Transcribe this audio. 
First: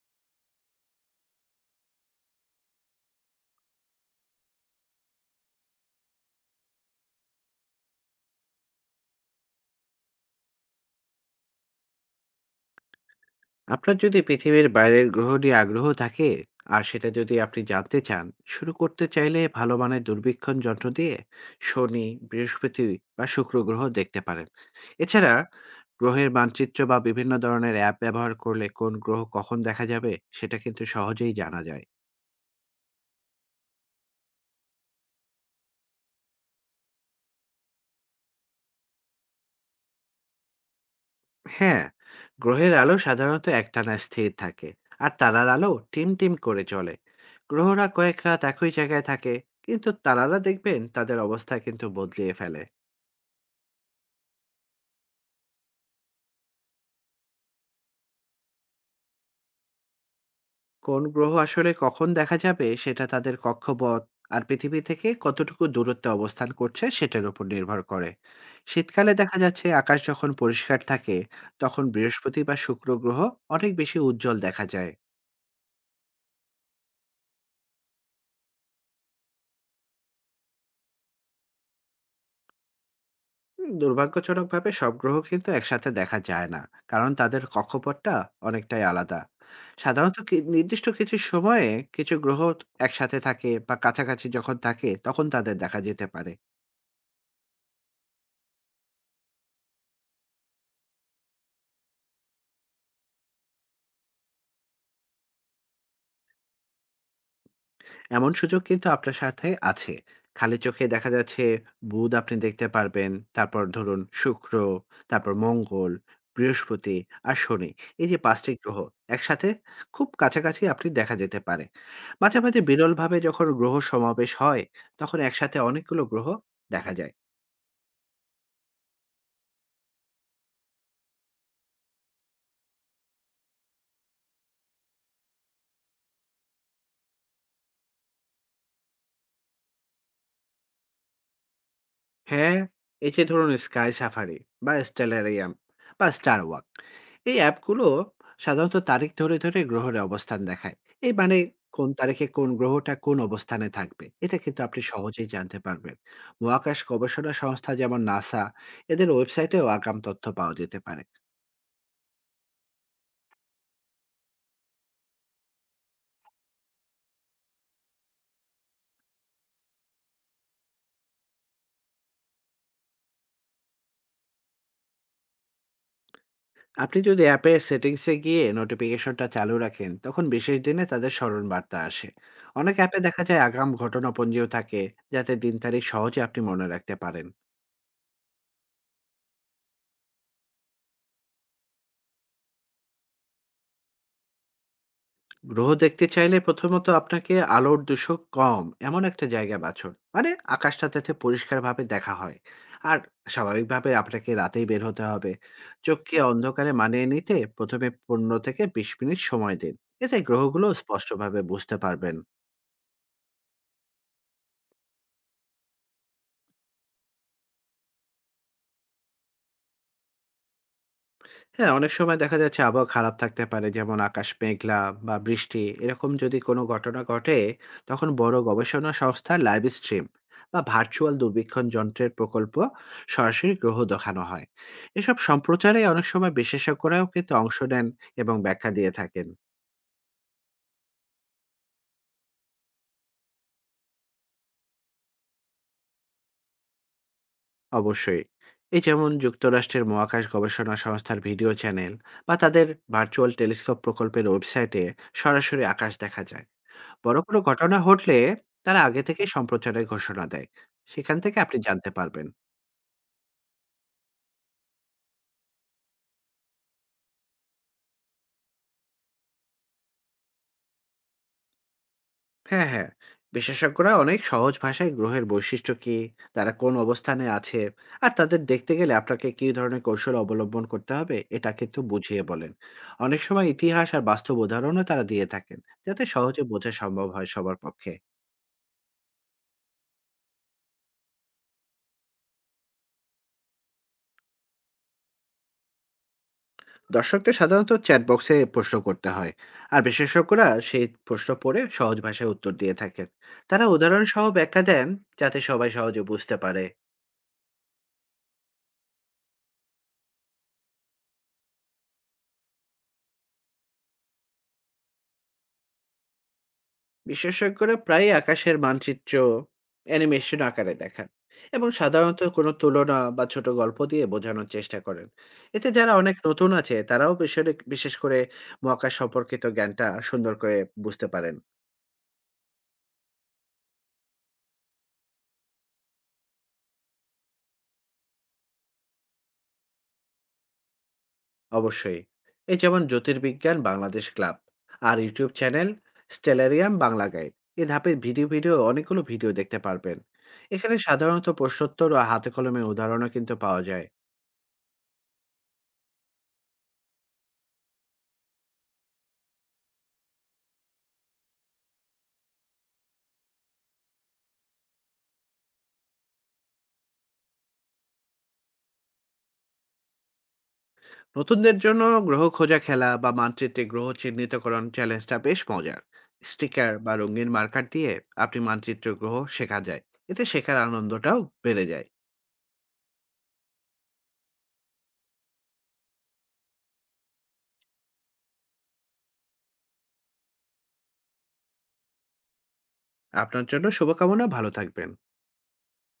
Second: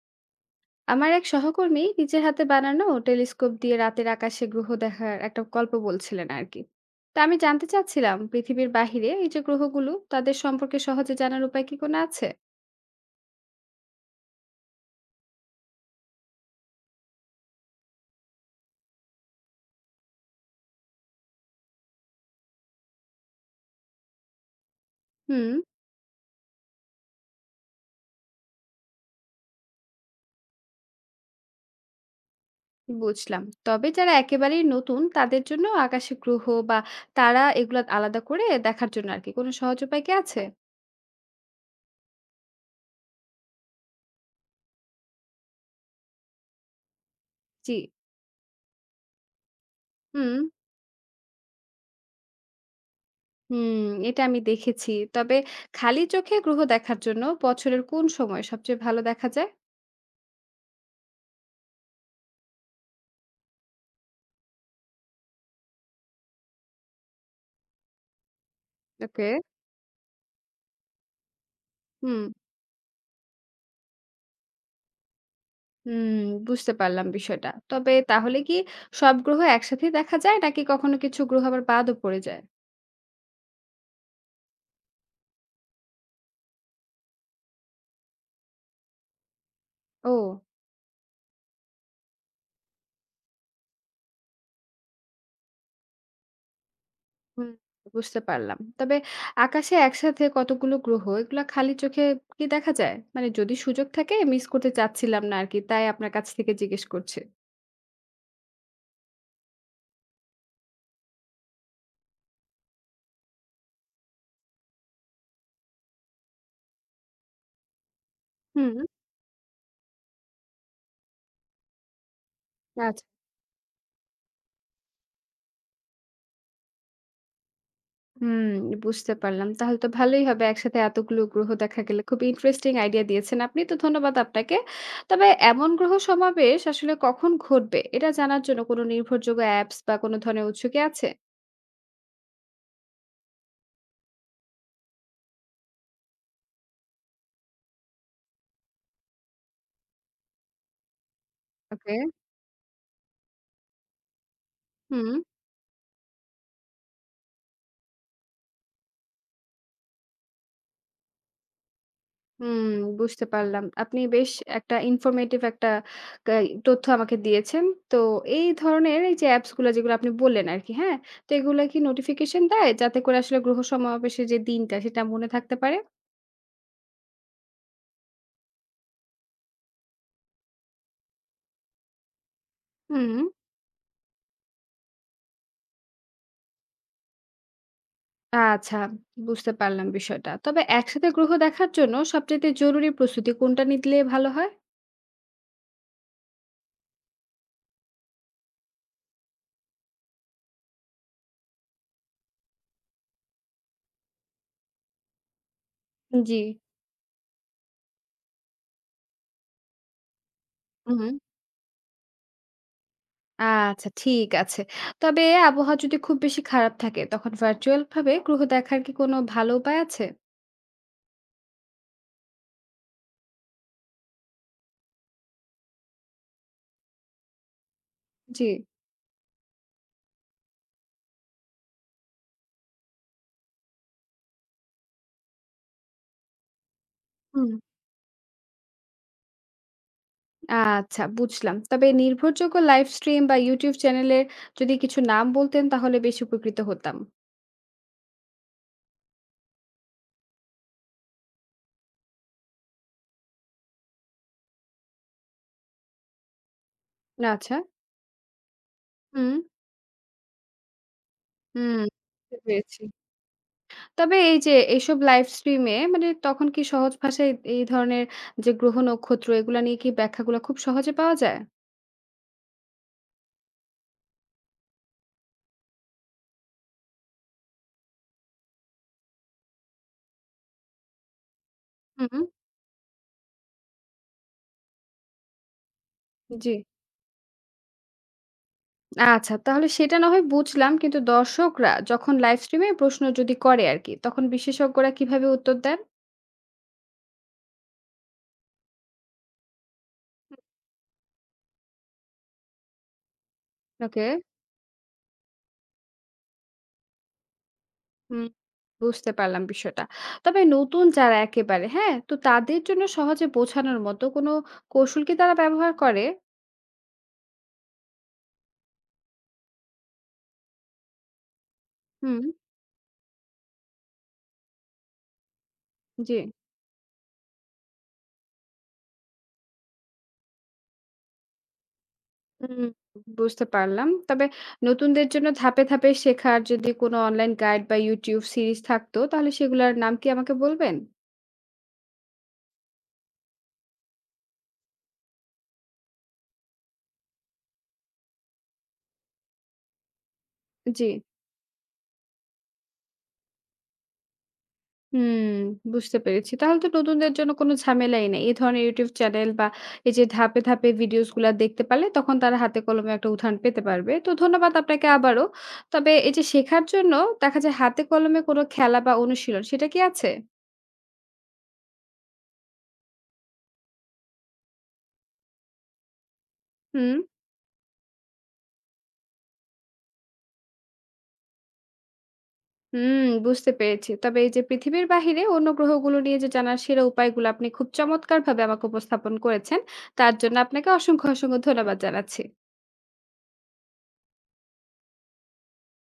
আমার এক সহকর্মী নিজের হাতে বানানো টেলিস্কোপ দিয়ে রাতের আকাশে গ্রহ দেখার একটা গল্প বলছিলেন আর কি। তা আমি জানতে চাচ্ছিলাম, পৃথিবীর বাহিরে এই যে গ্রহগুলো, তাদের সম্পর্কে সহজে জানার উপায় কি কোনো আছে? আপনার যদি পৃথিবীর বাইরের গ্রহ নিয়ে আগ্রহ থাকে আর সেটা যদি আপনি জানতে চান শুরু করতে চাইলে ভালো মানের দূরবীক্ষণ যন্ত্র দিয়ে শনি, বৃহস্পতি বা শুক্র গ্রহ দেখতে পারেন। এছাড়া হুম। গ্রহের মানচিত্র বা বিভিন্ন ধরনের অ্যাপ ব্যবহার করলে কোন গ্রহ কখন দেখা যাবে সেটা কিন্তু সহজেই জানা যায়। বুঝলাম, তবে যারা একেবারেই নতুন, তাদের জন্য আকাশে গ্রহ বা তারা এগুলা আলাদা করে দেখার জন্য আর কি কোনো সহজ উপায় কি আছে? হ্যাঁ, গ্রহের আলো সাধারণত একটানা স্থির থাকে, আর তারার আলো টিম টিম করে চলে। জি। গ্রহরা কয়েক রাত একই জায়গায় থাকে, কিন্তু হুম। তারারা দেখবেন তাদের অবস্থা কিন্তু বদলিয়ে ফেলে। হুম, এটা আমি দেখেছি। তবে খালি চোখে গ্রহ দেখার জন্য বছরের কোন সময় সবচেয়ে ভালো দেখা যায়? কোন গ্রহ আসলে কখন দেখা যাবে সেটা তাদের কক্ষপথ আর পৃথিবী থেকে কতটুকু দূরত্বে অবস্থান করছে সেটার উপর নির্ভর করে। শীতকালে ওকে। দেখা যাচ্ছে আকাশ যখন পরিষ্কার থাকে তখন হুম। বৃহস্পতি বা শুক্র গ্রহ অনেক বেশি উজ্জ্বল দেখা যায়। হুম, বুঝতে পারলাম বিষয়টা। তবে তাহলে কি সব গ্রহ একসাথেই দেখা যায় নাকি কখনো কিছু গ্রহ আবার বাদও পড়ে যায়? দুর্ভাগ্যজনকভাবে সব গ্রহ কিন্তু একসাথে দেখা যায় না, কারণ তাদের কক্ষপথটা অনেকটাই আলাদা। সাধারণত ও! নির্দিষ্ট কিছু সময়ে কিছু গ্রহ একসাথে থাকে বা কাছাকাছি যখন থাকে তখন তাদের দেখা যেতে পারে। হুম, বুঝতে পারলাম। তবে আকাশে একসাথে কতগুলো গ্রহ এগুলা খালি চোখে কি দেখা যায়? মানে যদি সুযোগ থাকে মিস করতে চাচ্ছিলাম না আরকি। তাই আপনার কাছ থেকে জিজ্ঞেস করছি। এমন সুযোগ কিন্তু আপনার সাথে আছে। খালি চোখে দেখা যাচ্ছে বুধ আপনি দেখতে পারবেন। তারপর ধরুন শুক্র, তারপর মঙ্গল, বৃহস্পতি আর শনি। এই যে ৫ টি হুম। গ্রহ একসাথে খুব কাছাকাছি আপনি দেখা যেতে পারে। মাঝে, মাঝে আচ্ছা। বিরলভাবে যখন গ্রহ সমাবেশ হয়, তখন একসাথে অনেকগুলো গ্রহ দেখা যায়। হুম, বুঝতে পারলাম। তাহলে তো ভালোই হবে। একসাথে এতগুলো গ্রহ দেখা গেলে খুব ইন্টারেস্টিং। আইডিয়া দিয়েছেন আপনি। তো ধন্যবাদ আপনাকে। তবে এমন গ্রহ সমাবেশ আসলে কখন ঘটবে, এটা জানার জন্য কোনো নির্ভরযোগ্য অ্যাপস বা কোনো ধরনের উৎস কি আছে? হ্যাঁ, এই যে ধরুন স্কাই সাফারি বা স্টেলারিয়াম বা স্টার ওয়াক, এই অ্যাপগুলো সাধারণত তারিখ ধরে ধরে গ্রহের অবস্থান দেখায়। এই মানে কোন ওকে। তারিখে কোন গ্রহটা কোন অবস্থানে থাকবে এটা কিন্তু আপনি হুম, সহজেই জানতে পারবেন। মহাকাশ গবেষণা সংস্থা যেমন নাসা, এদের ওয়েবসাইটেও আগাম তথ্য পাওয়া যেতে পারে। হুম, বুঝতে পারলাম। আপনি বেশ একটা ইনফরমেটিভ একটা কা তথ্য আমাকে দিয়েছেন। তো এই ধরনের এই যে অ্যাপস গুলা যেগুলো আপনি বললেন আরকি, হ্যাঁ? তো এগুলা কি নোটিফিকেশন দেয়, যাতে করে আসলে গ্রহ সমাবেশের যে দিনটা সেটা মনে থাকতে পারে? আপনি যদি অ্যাপের সেটিংসে গিয়ে নোটিফিকেশনটা চালু রাখেন তখন বিশেষ দিনে তাদের স্মরণ বার্তা আসে। অনেক অ্যাপে হুম। দেখা যায় আগাম ঘটনাপঞ্জিও থাকে, যাতে দিন তারিখ সহজে আপনি মনে রাখতে পারেন। আচ্ছা, বুঝতে পারলাম বিষয়টা। তবে একসাথে গ্রহ দেখার জন্য সবচাইতে জরুরি প্রস্তুতি কোনটা নিলে ভালো হয়? গ্রহ দেখতে চাইলে প্রথমত আপনাকে আলোর দূষক কম এমন একটা জায়গা বাছুন, মানে আকাশটা যাতে পরিষ্কারভাবে দেখা হয়। আর স্বাভাবিকভাবে আপনাকে রাতেই বের হতে হবে। চোখকে জি। অন্ধকারে মানিয়ে নিতে প্রথমে ১৫ থেকে ২০ মিনিট সময় দিন। এতে গ্রহগুলো হুম। স্পষ্টভাবে বুঝতে পারবেন। আচ্ছা, ঠিক আছে। তবে আবহাওয়া যদি খুব বেশি খারাপ থাকে, তখন ভার্চুয়াল ভাবে গ্রহ দেখার কি কোনো ভালো উপায় আছে? হ্যাঁ, অনেক সময় দেখা যাচ্ছে আবহাওয়া খারাপ থাকতে পারে। যেমন আকাশ মেঘলা বা বৃষ্টি এরকম যদি কোনো ঘটনা ঘটে, তখন বড় জি। গবেষণা সংস্থা লাইভ স্ট্রিম বা ভার্চুয়াল দূরবীক্ষণ যন্ত্রের প্রকল্প সরাসরি গ্রহ দেখানো হয়। এসব সম্প্রচারে অনেক সময় বিশেষজ্ঞরাও কিন্তু হুম। অংশ নেন এবং ব্যাখ্যা দিয়ে থাকেন। আচ্ছা, বুঝলাম। তবে নির্ভরযোগ্য লাইভ স্ট্রিম বা YouTube চ্যানেলে যদি কিছু নাম বলতেন, তাহলে বেশি উপকৃত হতাম। অবশ্যই। এই যেমন যুক্তরাষ্ট্রের মহাকাশ গবেষণা সংস্থার ভিডিও চ্যানেল বা তাদের ভার্চুয়াল টেলিস্কোপ প্রকল্পের ওয়েবসাইটে সরাসরি আকাশ দেখা যায়। বড় কোনো আচ্ছা। ঘটনা ঘটলে তারা আগে থেকেই হুম, সম্প্রচারের ঘোষণা দেয়। সেখান থেকে আপনি হুম। জানতে পারবেন। বুঝতে পেরেছি। তবে এই যে এইসব লাইভ স্ট্রিম এ মানে তখন কি সহজ ভাষায় এই ধরনের যে গ্রহ নক্ষত্র এগুলা নিয়ে কি ব্যাখ্যাগুলো খুব সহজে পাওয়া যায়? হ্যাঁ, হ্যাঁ। বিশেষজ্ঞরা অনেক সহজ ভাষায় গ্রহের বৈশিষ্ট্য কী, তারা কোন অবস্থানে আছে আর তাদের দেখতে গেলে আপনাকে কী ধরনের কৌশল অবলম্বন করতে হবে এটা কিন্তু বুঝিয়ে হুম। বলেন। অনেক সময় ইতিহাস আর বাস্তব উদাহরণও তারা দিয়ে থাকেন, যাতে সহজে জি। বোঝা সম্ভব হয় সবার পক্ষে। আচ্ছা, তাহলে সেটা না হয় বুঝলাম, কিন্তু দর্শকরা যখন লাইভ স্ট্রিম এ প্রশ্ন যদি করে আরকি, তখন বিশেষজ্ঞরা কিভাবে উত্তর দেন? দর্শকদের সাধারণত চ্যাট বক্সে প্রশ্ন করতে হয় আর বিশেষজ্ঞরা সেই প্রশ্ন পড়ে সহজ ভাষায় উত্তর দিয়ে থাকেন। তারা উদাহরণ ওকে। সহ ব্যাখ্যা দেন, যাতে সবাই সহজে বুঝতে পারে। হুম। বুঝতে পারলাম বিষয়টা। তবে নতুন যারা একেবারে, হ্যাঁ? তো তাদের জন্য সহজে বোঝানোর মতো কোনো কৌশল কি তারা ব্যবহার করে? বিশেষজ্ঞরা প্রায়ই আকাশের মানচিত্র অ্যানিমেশন আকারে দেখান এবং হুম, সাধারণত কোনো তুলনা বা ছোট গল্প দিয়ে বোঝানোর চেষ্টা করেন। এতে যারা জি। অনেক নতুন আছে তারাও বিশেষ বিশেষ করে মহাকাশ সম্পর্কিত জ্ঞানটা সুন্দর করে বুঝতে পারেন। হুম, বুঝতে পারলাম। তবে নতুনদের জন্য ধাপে, ধাপে শেখার যদি কোনো অনলাইন গাইড বা YouTube সিরিজ থাকতো, তাহলে সেগুলার নাম কি আমাকে বলবেন? অবশ্যই। এই যেমন জ্যোতির্বিজ্ঞান বাংলাদেশ ক্লাব আর YouTube channel stellarium Bangla guide, এ ধাপের ভিডিও ভিডিও অনেকগুলো ভিডিও দেখতে পারবেন। এখানে জি। সাধারণত প্রশ্নোত্তর ও হাতে কলমে উদাহরণও কিন্তু পাওয়া যায়। হুম, বুঝতে পেরেছি। তাহলে তো নতুনদের জন্য কোনো ঝামেলাই নেই। এই ধরনের YouTube চ্যানেল বা এই যে ধাপে, ধাপে ভিডিওস গুলা দেখতে পারলে তখন তারা হাতে কলমে একটা উদাহরণ পেতে পারবে। তো ধন্যবাদ আপনাকে আবারও। তবে এই যে শেখার জন্য দেখা যায় হাতে কলমে কোনো খেলা বা অনুশীলন, সেটা কি আছে? নতুনদের জন্য গ্রহ খোঁজা খেলা বা মানচিত্রে গ্রহ চিহ্নিতকরণ চ্যালেঞ্জটা বেশ মজার। স্টিকার বা হুম। রঙিন মার্কার দিয়ে আপনি মানচিত্র গ্রহ শেখা যায়। এতে শেখার আনন্দটাও বেড়ে যায়। হুম, বুঝতে পেরেছি। তবে এই যে পৃথিবীর বাহিরে অন্য গ্রহগুলো নিয়ে যে জানার সেরা উপায়গুলো আপনি খুব চমৎকারভাবে আমাকে উপস্থাপন করেছেন, তার জন্য আপনাকে অসংখ্য, অসংখ্য ধন্যবাদ জানাচ্ছি। আপনার জন্য শুভকামনা, ভালো থাকবেন।